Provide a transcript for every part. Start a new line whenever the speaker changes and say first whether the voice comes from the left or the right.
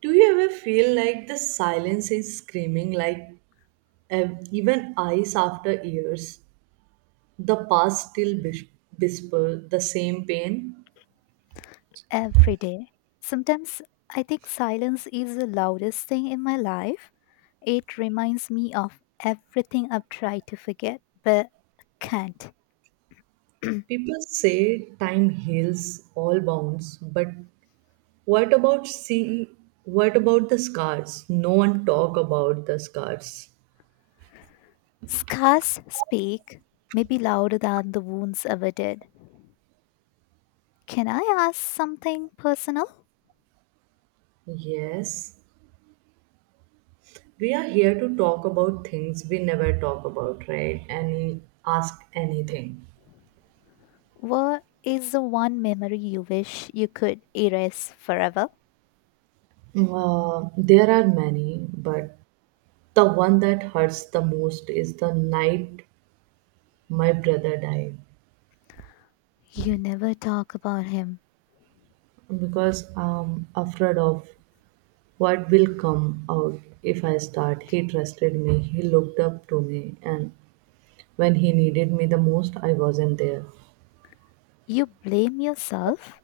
right: Do you ever feel like the silence is screaming, like even eyes after years? The past still whisper the same pain.
left: Every day. Sometimes I think silence is the loudest thing in my life. It reminds me of everything I've tried to forget but can't.
right: People say time heals all wounds, but what about see? What about the scars? No one talk about the scars.
left: Scars speak, maybe louder than the wounds ever did. Can I ask something personal?
right: Yes, we are here to talk about things we never talk about, right? And ask anything.
left: What is the one memory you wish you could erase forever?
right: There are many, but the one that hurts the most is the night my brother died
left: You never talk about him.
right: because I'm afraid of what will come out if I start. He trusted me, he looked up to me, and when he needed me the most, I wasn't there.
left: You blame yourself?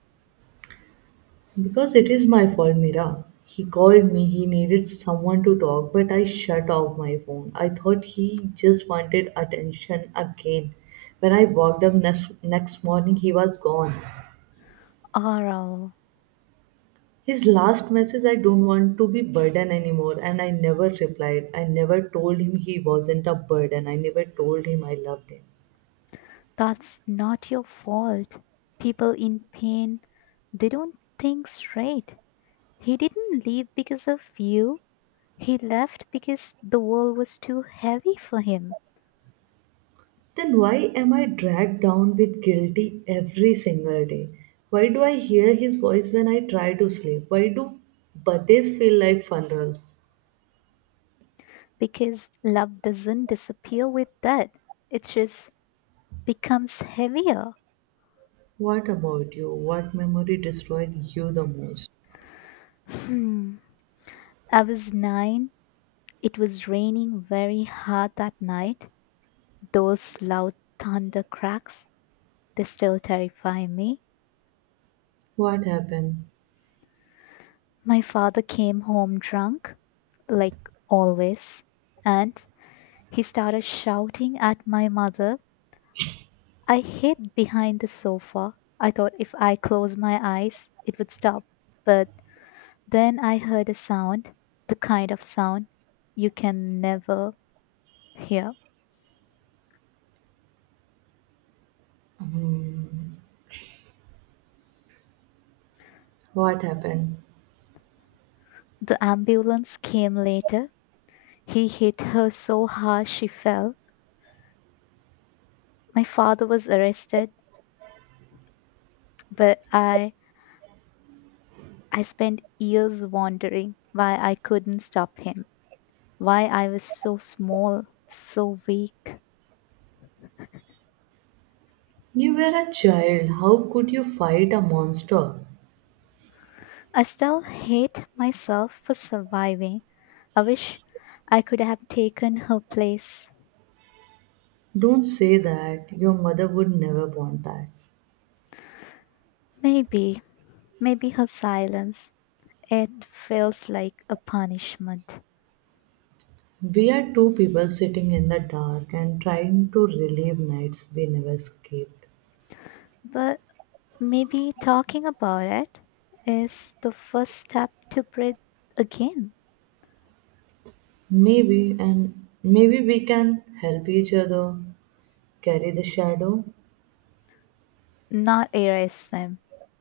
right: Because it is my fault, Mira. He called me, he needed someone to talk, but I shut off my phone. I thought he just wanted attention again. When I walked up next morning, he was gone.
left: Or
right: His last message, I don't want to be burden anymore. And I never replied. I never told him he wasn't a burden. I never told him I loved him.
left: That's not your fault. People in pain, they don't think straight. He didn't leave because of you. He left because the world was too heavy for him.
right: Then why am I dragged down with guilty every single day? Why do I hear his voice when I try to sleep? Why do birthdays feel like funerals?
left: Because love doesn't disappear with death, it just becomes heavier.
right: What about you? What memory destroyed you the most?
left: Hmm. I was nine. It was raining very hard that night. Those loud thunder cracks, they still terrify me.
right: What happened?
left: My father came home drunk, like always, and he started shouting at my mother. I hid behind the sofa. I thought if I closed my eyes, it would stop. But then I heard a sound, the kind of sound you can never hear.
right: What happened?
left: The ambulance came later. He hit her so hard she fell. My father was arrested, but I spent years wondering why I couldn't stop him. Why I was so small, so weak.
right: You were a child. How could you fight a monster?
left: I still hate myself for surviving. I wish I could have taken her place.
right: Don't say that. Your mother would never want that.
left: Maybe, maybe her silence, it feels like a punishment.
right: We are two people sitting in the dark and trying to relive nights we never escaped.
left: But maybe talking about it is the first step to breathe again,
right: Maybe, and maybe we can help each other carry the shadow.
left: not erase them,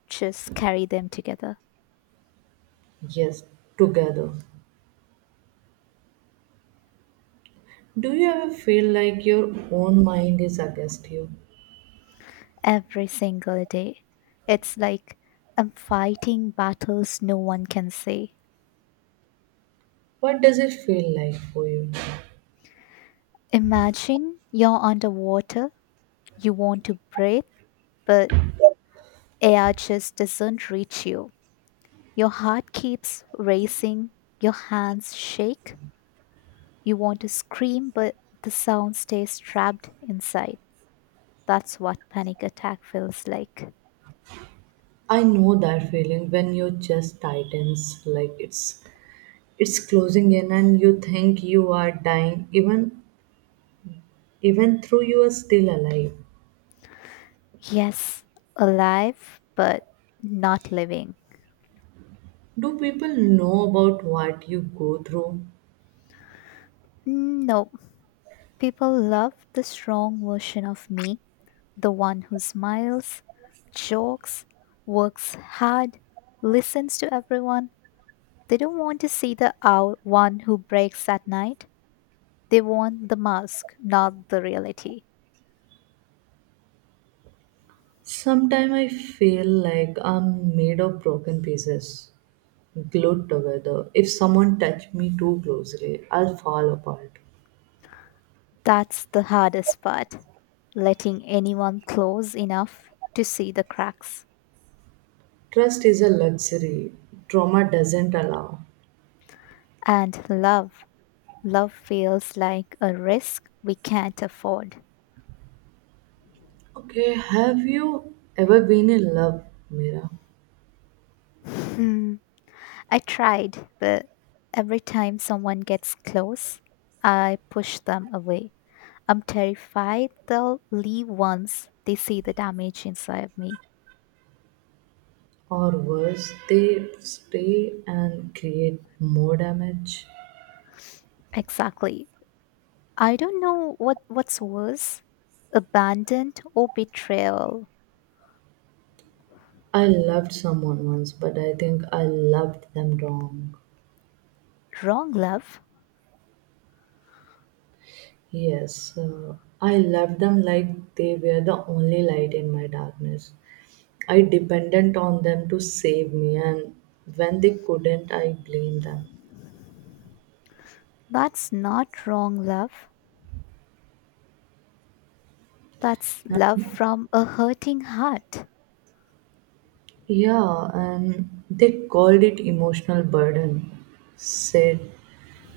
left: just carry them together.
right: Yes, together. Do you ever feel like your own mind is against you?
left: Every single day. It's like I'm fighting battles no one can see.
right: What does it feel like for you?
left: Imagine you're underwater, you want to breathe, but air just doesn't reach you. Your heart keeps racing, your hands shake, you want to scream, but the sound stays trapped inside. That's what panic attack feels like.
right: I know that feeling when your chest tightens like it's closing in and you think you are dying even though you are still alive.
left: Yes, alive, but not living.
right: Do people know about what you go through?
left: No, people love the strong version of me, the one who smiles, jokes, works hard, listens to everyone. They don't want to see the owl one who breaks at night. They want the mask, not the reality.
right: Sometimes I feel like I'm made of broken pieces, glued together. If someone touch me too closely, I'll fall apart.
left: That's the hardest part, letting anyone close enough to see the cracks.
right: Trust is a luxury trauma doesn't allow.
left: And love, love feels like a risk we can't afford.
right: Okay, have you ever been in love, Mira?
left: Hmm. I tried, but every time someone gets close, I push them away. I'm terrified they'll leave once they see the damage inside me.
right: Or worse, they stay and create more damage?
left: Exactly. I don't know what's worse, abandoned or betrayal.
right: I loved someone once, but I think I loved them wrong.
left: Wrong love?
right: Yes, I loved them like they were the only light in my darkness. I depended on them to save me, and when they couldn't, I blamed them.
left: That's not wrong love. That's love from a hurting heart.
right: Yeah, and they called it emotional burden. Said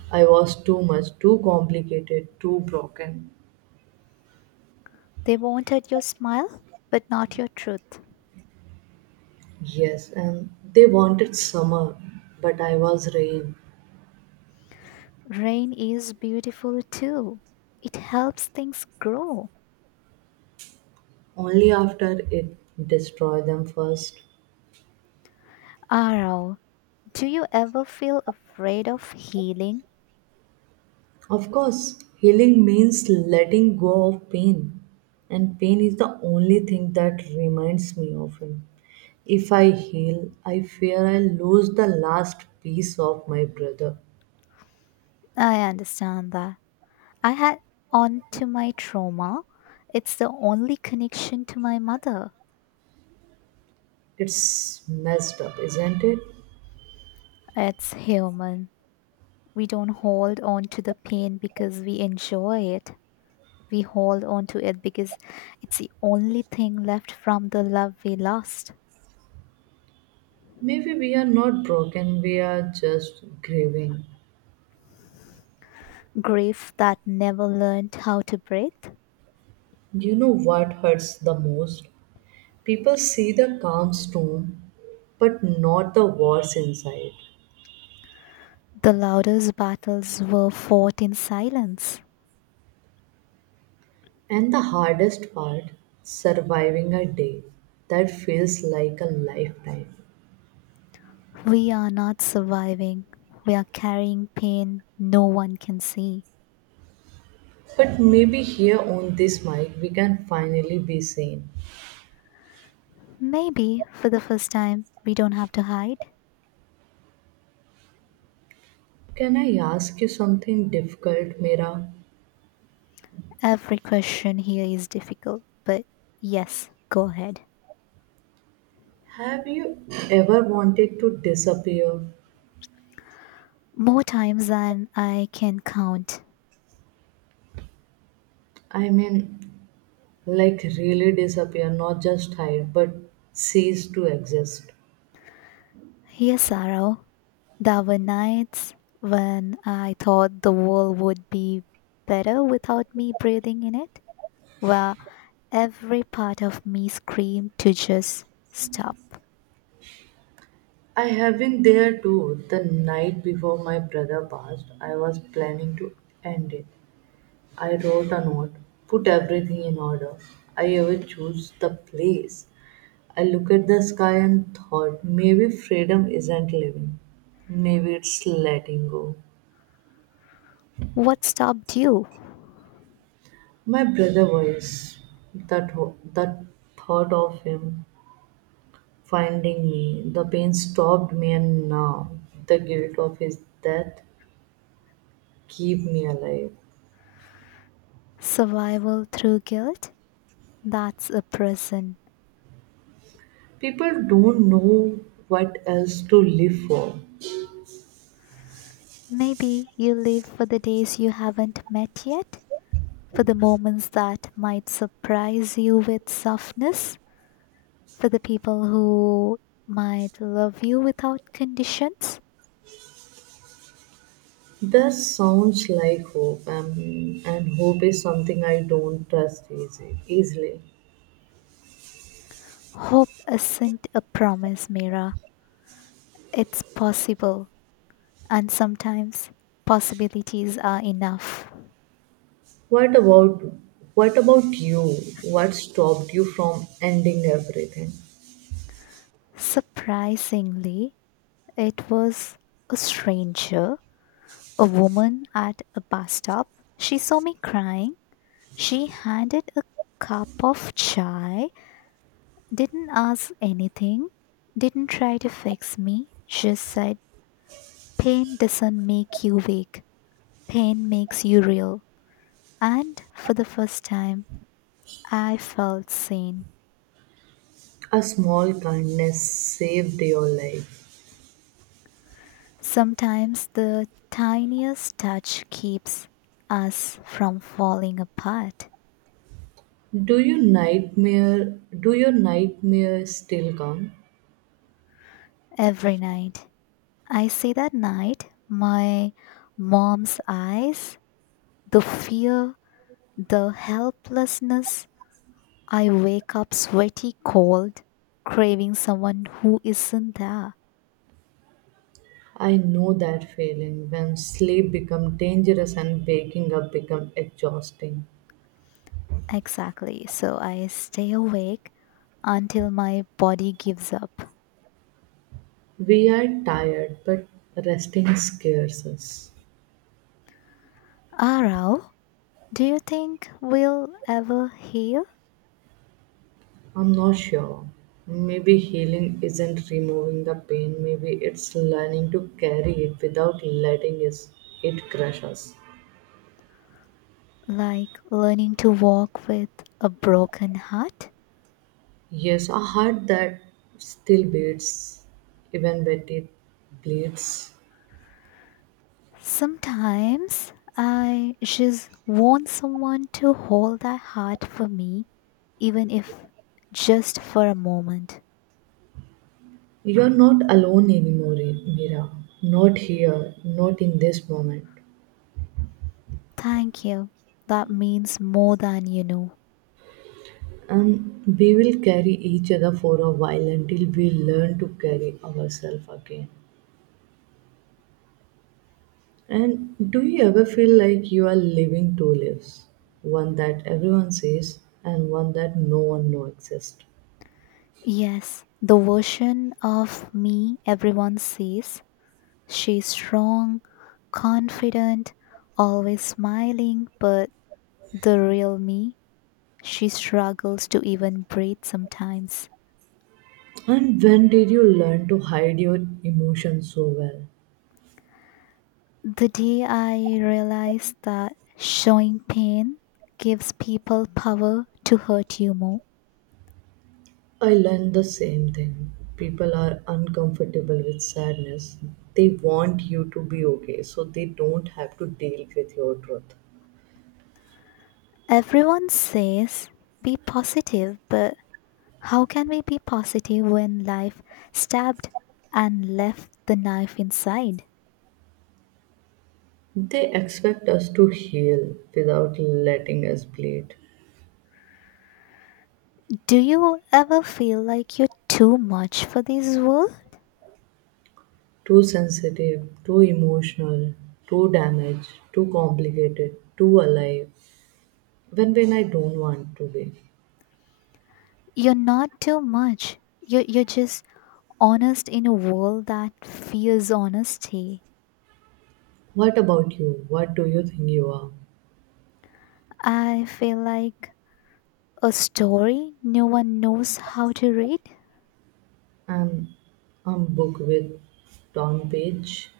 right: I was too much, too complicated, too broken.
left: They wanted your smile, but not your truth.
right: Yes, and they wanted summer, but I was rain.
left: Rain is beautiful too. It helps things grow.
right: Only after it destroys them first.
left: Arau, do you ever feel afraid of healing?
right: Of course, healing means letting go of pain, and pain is the only thing that reminds me of him. If I heal, I fear I lose the last piece of my brother.
left: I understand that. I had on to my trauma. It's the only connection to my mother.
right: It's messed up, isn't it?
left: It's human. We don't hold on to the pain because we enjoy it. We hold on to it because it's the only thing left from the love we lost.
right: Maybe we are not broken, we are just grieving.
left: Grief that never learned how to breathe.
right: You know what hurts the most? People see the calm storm, but not the wars inside.
left: The loudest battles were fought in silence.
right: And the hardest part, surviving a day that feels like a lifetime.
left: We are not surviving. We are carrying pain no one can see.
right: But maybe here on this mic, we can finally be sane.
left: Maybe for the first time, we don't have to hide.
right: Can I ask you something difficult, Mira?
left: Every question here is difficult, but yes, go ahead.
right: Have you ever wanted to disappear?
left: More times than I can count.
right: I mean, like really disappear, not just hide, but cease to exist.
left: Here's sorrow. There were nights when I thought the world would be better without me breathing in it, where every part of me screamed to just stop.
right: I have been there too. The night before my brother passed, I was planning to end it. I wrote a note, put everything in order. I even chose the place. I looked at the sky and thought, maybe freedom isn't living. Maybe it's letting go.
left: What stopped you?
right: My brother voice, that thought of him finding me, the pain stopped me, and now the guilt of his death keep me alive.
left: Survival through guilt? That's a prison.
right: People don't know what else to live for.
left: Maybe you live for the days you haven't met yet, for the moments that might surprise you with softness, for the people who might love you without conditions.
right: That sounds like hope, and hope is something I don't trust easily.
left: Hope isn't a promise, Mira. It's possible, and sometimes possibilities are enough.
right: What about what about you? What stopped you from ending everything?
left: Surprisingly, it was a stranger, a woman at a bus stop. She saw me crying. She handed a cup of chai, didn't ask anything, didn't try to fix me, just said, pain doesn't make you weak, pain makes you real. And for the first time, I felt seen.
right: A small kindness saved your life.
left: Sometimes the tiniest touch keeps us from falling apart.
right: Do you nightmare? Do your nightmares still come?
left: Every night. I see that night, my mom's eyes, the fear, the helplessness. I wake up sweaty, cold, craving someone who isn't there.
right: I know that feeling when sleep become dangerous and waking up become exhausting.
left: Exactly. So I stay awake until my body gives up.
right: We are tired, but resting scares us.
left: Arau, do you think we'll ever heal?
right: I'm not sure. Maybe healing isn't removing the pain, maybe it's learning to carry it without it crush us.
left: Like learning to walk with a broken heart?
right: Yes, a heart that still beats, even when it bleeds.
left: Sometimes I just want someone to hold their heart for me, even if just for a moment.
right: You're not alone anymore, Mira. Not here, not in this moment.
left: Thank you. That means more than you know.
right: And we will carry each other for a while until we learn to carry ourselves again. And do you ever feel like you are living two lives? One that everyone sees and one that no one knows exists.
left: Yes, the version of me everyone sees. She's strong, confident, always smiling, but the real me, she struggles to even breathe sometimes.
right: And when did you learn to hide your emotions so well?
left: The day I realized that showing pain gives people power to hurt you more.
right: I learned the same thing. People are uncomfortable with sadness. They want you to be okay so they don't have to deal with your truth.
left: Everyone says be positive, but how can we be positive when life stabbed and left the knife inside?
right: They expect us to heal without letting us bleed.
left: Do you ever feel like you're too much for this world?
right: Too sensitive, too emotional, too damaged, too complicated, too alive, when I don't want to be.
left: You're not too much. You're just honest in a world that fears honesty.
right: What about you? What do you think you are?
left: I feel like a story no one knows how to read?
right: I'm, An book with Tom Page.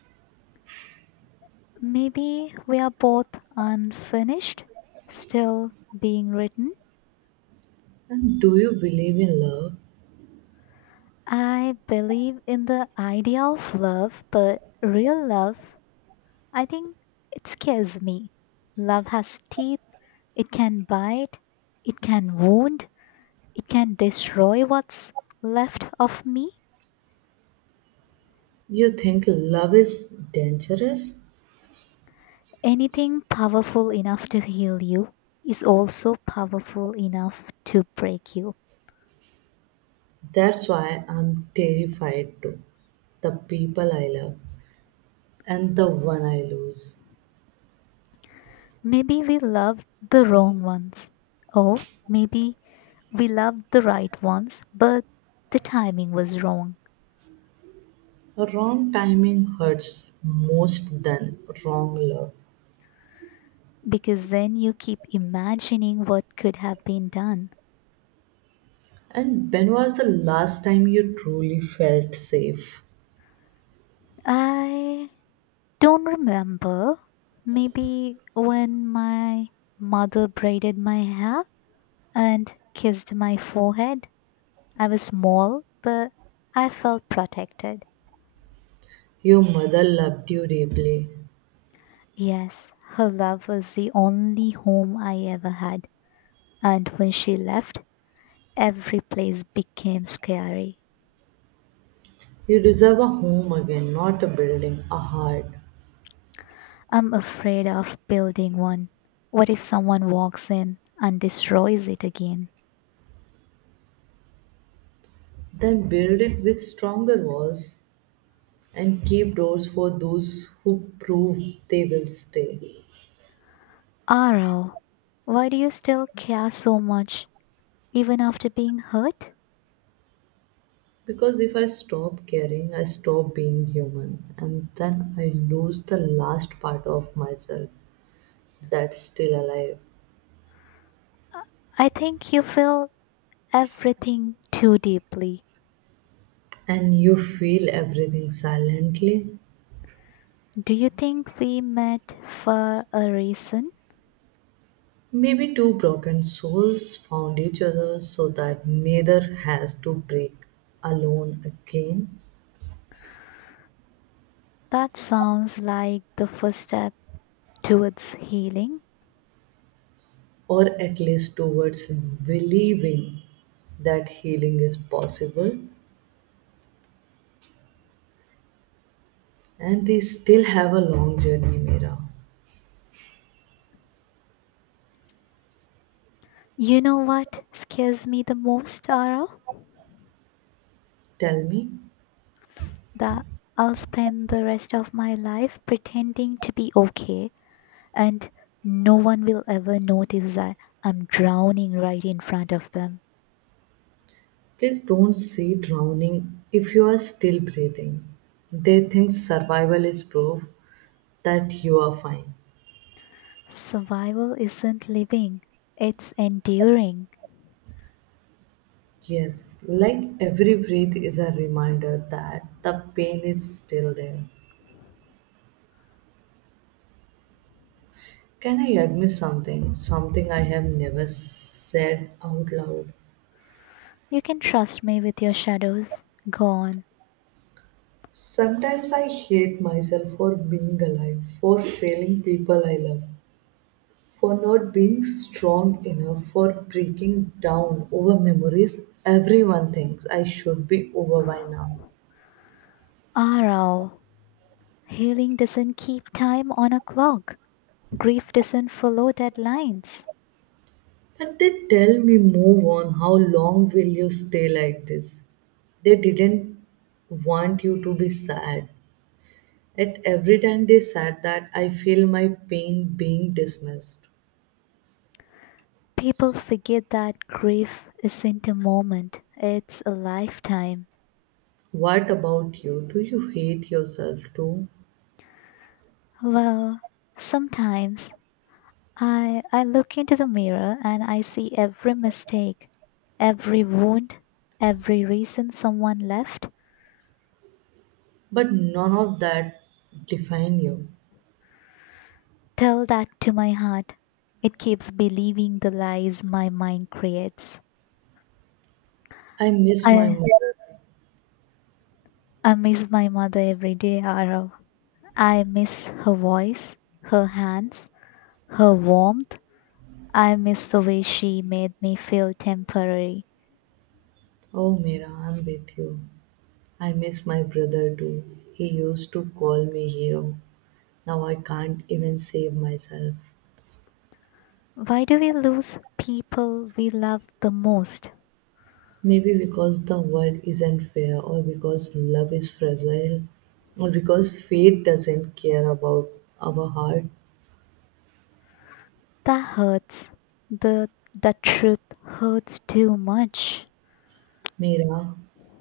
left: Maybe we are both unfinished, still being written.
right: And do you believe in love?
left: I believe in the idea of love, but real love, I think it scares me. Love has teeth, it can bite, it can wound, it can destroy what's left of me.
right: You think love is dangerous?
left: Anything powerful enough to heal you is also powerful enough to break you.
right: That's why I'm terrified too. The people I love and the one I lose.
left: Maybe we loved the wrong ones. Or maybe we loved the right ones, but the timing was wrong.
right: Wrong timing hurts most than wrong love.
left: Because then you keep imagining what could have been done.
right: And when was the last time you truly felt safe?
left: I don't remember. Maybe when my mother braided my hair and kissed my forehead. I was small, but I felt protected.
right: Your mother loved you deeply.
left: Yes, her love was the only home I ever had. And when she left, every place became scary.
right: You deserve a home again, not a building, a heart.
left: I'm afraid of building one. What if someone walks in and destroys it again?
right: Then build it with stronger walls and keep doors for those who prove they will stay.
left: Aro, why do you still care so much even after being hurt?
right: Because if I stop caring, I stop being human, and then I lose the last part of myself that's still alive.
left: I think you feel everything too deeply.
right: And you feel everything silently.
left: Do you think we met for a reason?
right: Maybe two broken souls found each other so that neither has to break alone again,
left: That sounds like the first step towards healing.
right: or at least towards believing that healing is possible. And we still have a long journey, Mira.
left: You know what scares me the most, Aro?
right: Tell me,
left: That I'll spend the rest of my life pretending to be okay and no one will ever notice that I'm drowning right in front of them.
right: please don't see drowning if you are still breathing. They think survival is proof that you are fine.
left: Survival isn't living, it's enduring.
right: Yes, like every breath is a reminder that the pain is still there. Can I admit something? Something I have never said out loud.
left: You can trust me with your shadows. Gone.
right: Sometimes I hate myself for being alive, for failing people I love, for not being strong enough, for breaking down over memories everyone thinks I should be over by now.
left: Arrow. Healing doesn't keep time on a clock. Grief doesn't follow deadlines.
right: But they tell me, move on, how long will you stay like this? They didn't want you to be sad. At every time they said that, I feel my pain being dismissed.
left: People forget that grief isn't a moment, it's a lifetime.
right: What about you? Do you hate yourself too?
left: Well, sometimes I look into the mirror and I see every mistake, every wound, every reason someone left.
right: But none of that define you.
left: Tell that to my heart. It keeps believing the lies my mind creates.
right: I miss my
left: I
right: mother.
left: I miss my mother every day, Arav. I miss her voice, her hands, her warmth. I miss the way she made me feel temporary.
right: Oh, Mira, I'm with you. I miss my brother too. He used to call me hero. Now I can't even save myself.
left: Why do we lose people we love the most?
right: Maybe because the world isn't fair, or because love is fragile, or because fate doesn't care about our heart.
left: That hurts. The truth hurts too much.
right: Mira,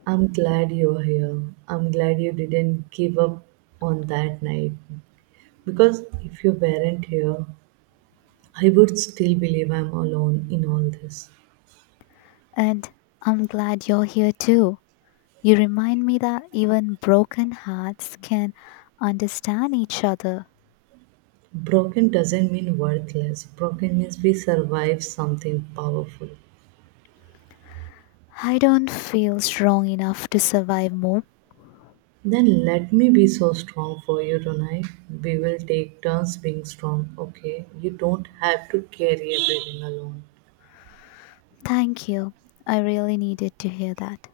right: I'm glad you're here. I'm glad you didn't give up on that night. Because if you weren't here, I would still believe I'm alone in all this.
left: And I'm glad you're here too. You remind me that even broken hearts can understand each other.
right: Broken doesn't mean worthless, broken means we survive something powerful.
left: I don't feel strong enough to survive more.
right: Then let me be so strong for you tonight. We will take turns being strong, okay? You don't have to carry everything alone.
left: Thank you. I really needed to hear that.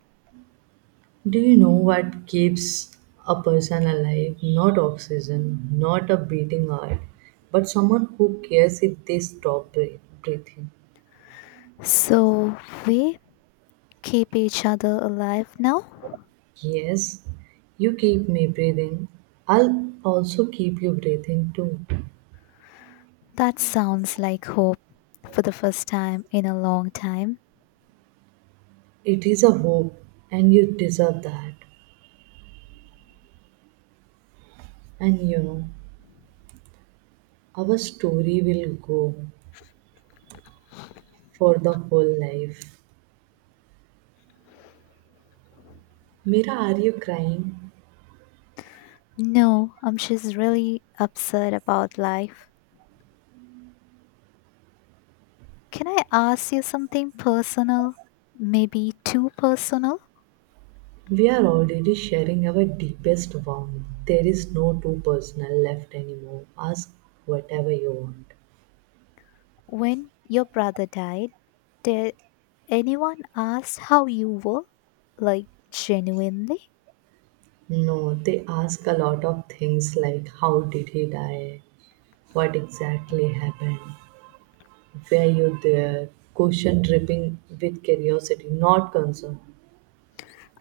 right: Do you know what keeps a person alive? Not oxygen, not a beating heart, but someone who cares if they stop breathing.
left: So we keep each other alive now?
right: Yes, you keep me breathing. I'll also keep you breathing too.
left: That sounds like hope for the first time in a long time.
right: It is a hope, and you deserve that. And you know, our story will go for the whole life. Mira, are you crying?
left: No, she's really upset about life. Can I ask you something personal? Maybe too personal?
right: We are already sharing our deepest wound. There is no too personal left anymore. Ask whatever you want.
left: When your brother died, did anyone ask how you were? Like, genuinely?
right: No, they ask a lot of things like how did he die? What exactly happened? Were you there? Question dripping with curiosity, not concern.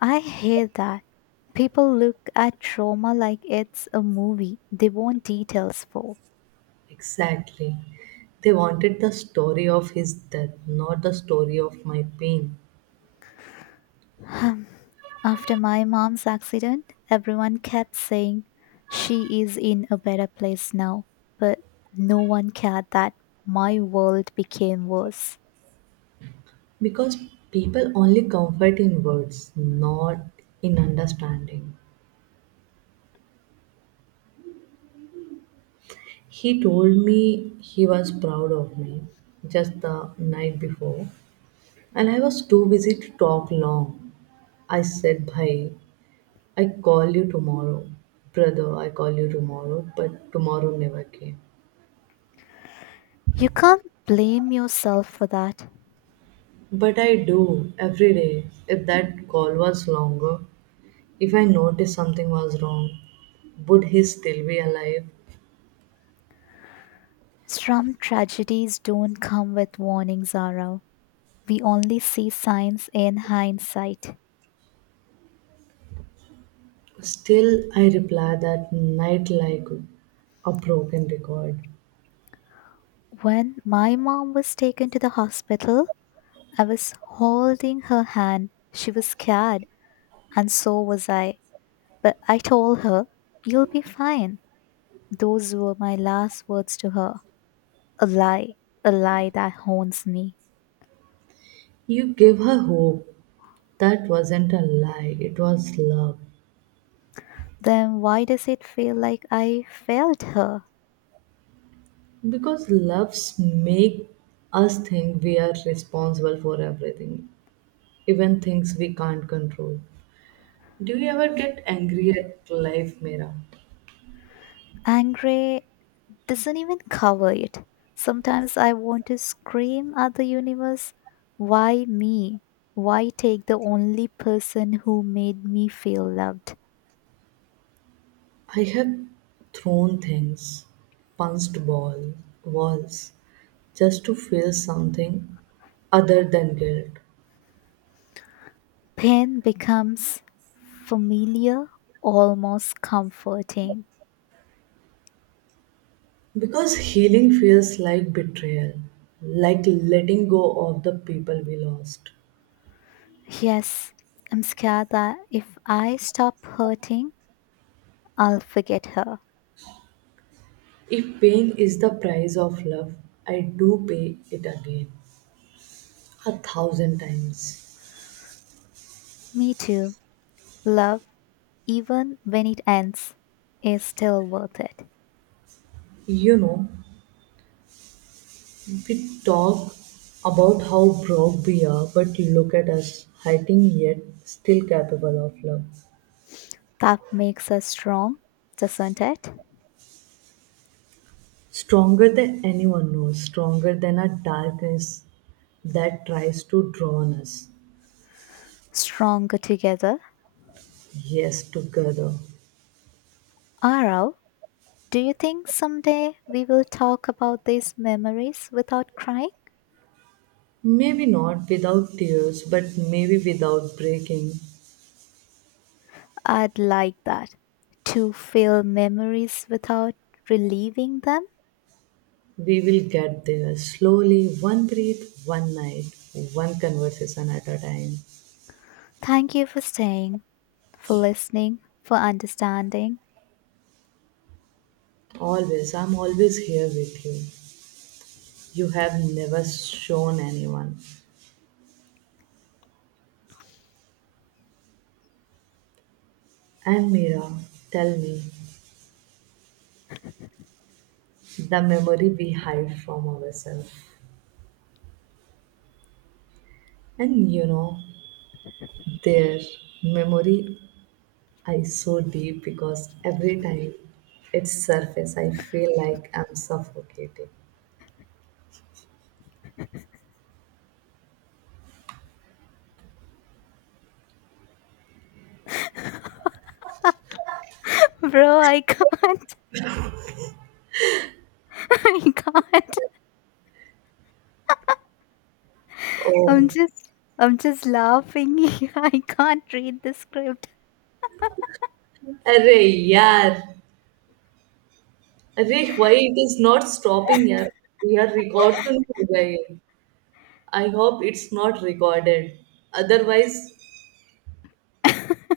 left: I hate that. People look at trauma like it's a movie they want details for.
right: Exactly. They wanted the story of his death, not the story of my pain.
left: After my mom's accident, everyone kept saying she is in a better place now, but no one cared that my world became worse.
right: Because people only comfort in words, not in understanding. He told me he was proud of me just the night before, and I was too busy to talk long. I said, Bhai, I call you tomorrow. Brother, I call you tomorrow, but tomorrow never came.
left: You can't blame yourself for that.
right: But I do every day. If that call was longer, if I noticed something was wrong, would he still be alive?
left: Some tragedies don't come with warnings, Zara. We only see signs in hindsight.
right: Still, I reply that night like a broken record.
left: When my mom was taken to the hospital, I was holding her hand. She was scared, and so was I. But I told her, you'll be fine. Those were my last words to her. A lie, a lie that haunts me.
right: You give her hope, that wasn't a lie, it was love.
left: Then why does it feel like I failed her?
right: Because loves make us think we are responsible for everything, even things we can't control. Do you ever get angry at life, Mira?
left: Angry doesn't even cover it. Sometimes I want to scream at the universe, why me? Why take the only person who made me feel loved?
right: I have thrown things, punched ball, walls, just to feel something other than guilt.
left: Pain becomes familiar, almost comforting.
right: Because healing feels like betrayal, like letting go of the people we lost.
left: Yes, I'm scared that if I stop hurting, I'll forget her.
right: If pain is the price of love, I do pay it again a thousand times.
left: Me too. Love, even when it ends, is still worth it.
right: You know, we talk about how broke we are, but look at us, hiding yet still capable of love.
left: That makes us strong, doesn't it?
right: Stronger than anyone knows, stronger than a darkness that tries to draw on us.
left: Stronger together.
right: Yes, together.
left: Arav, do you think someday we will talk about these memories without crying?
right: Maybe not without tears, but maybe without breaking.
left: I'd like that. To feel memories without relieving them?
right: We will get there slowly, one breath, one night, one conversation at a time.
left: Thank you for staying, for listening, for understanding.
right: Always, I'm always here with you. You have never shown anyone. And Mira, tell me the memory we hide from ourselves. And you know, their memory is so deep because every time it surface, I feel like I'm suffocating.
left: Bro, I can't. I can't. I'm
right: Oh,
left: just I'm just laughing. I can't read the script.
right: अरे यार Arey? Why it is not stopping? Here we are recording. I hope it's not recorded. Otherwise.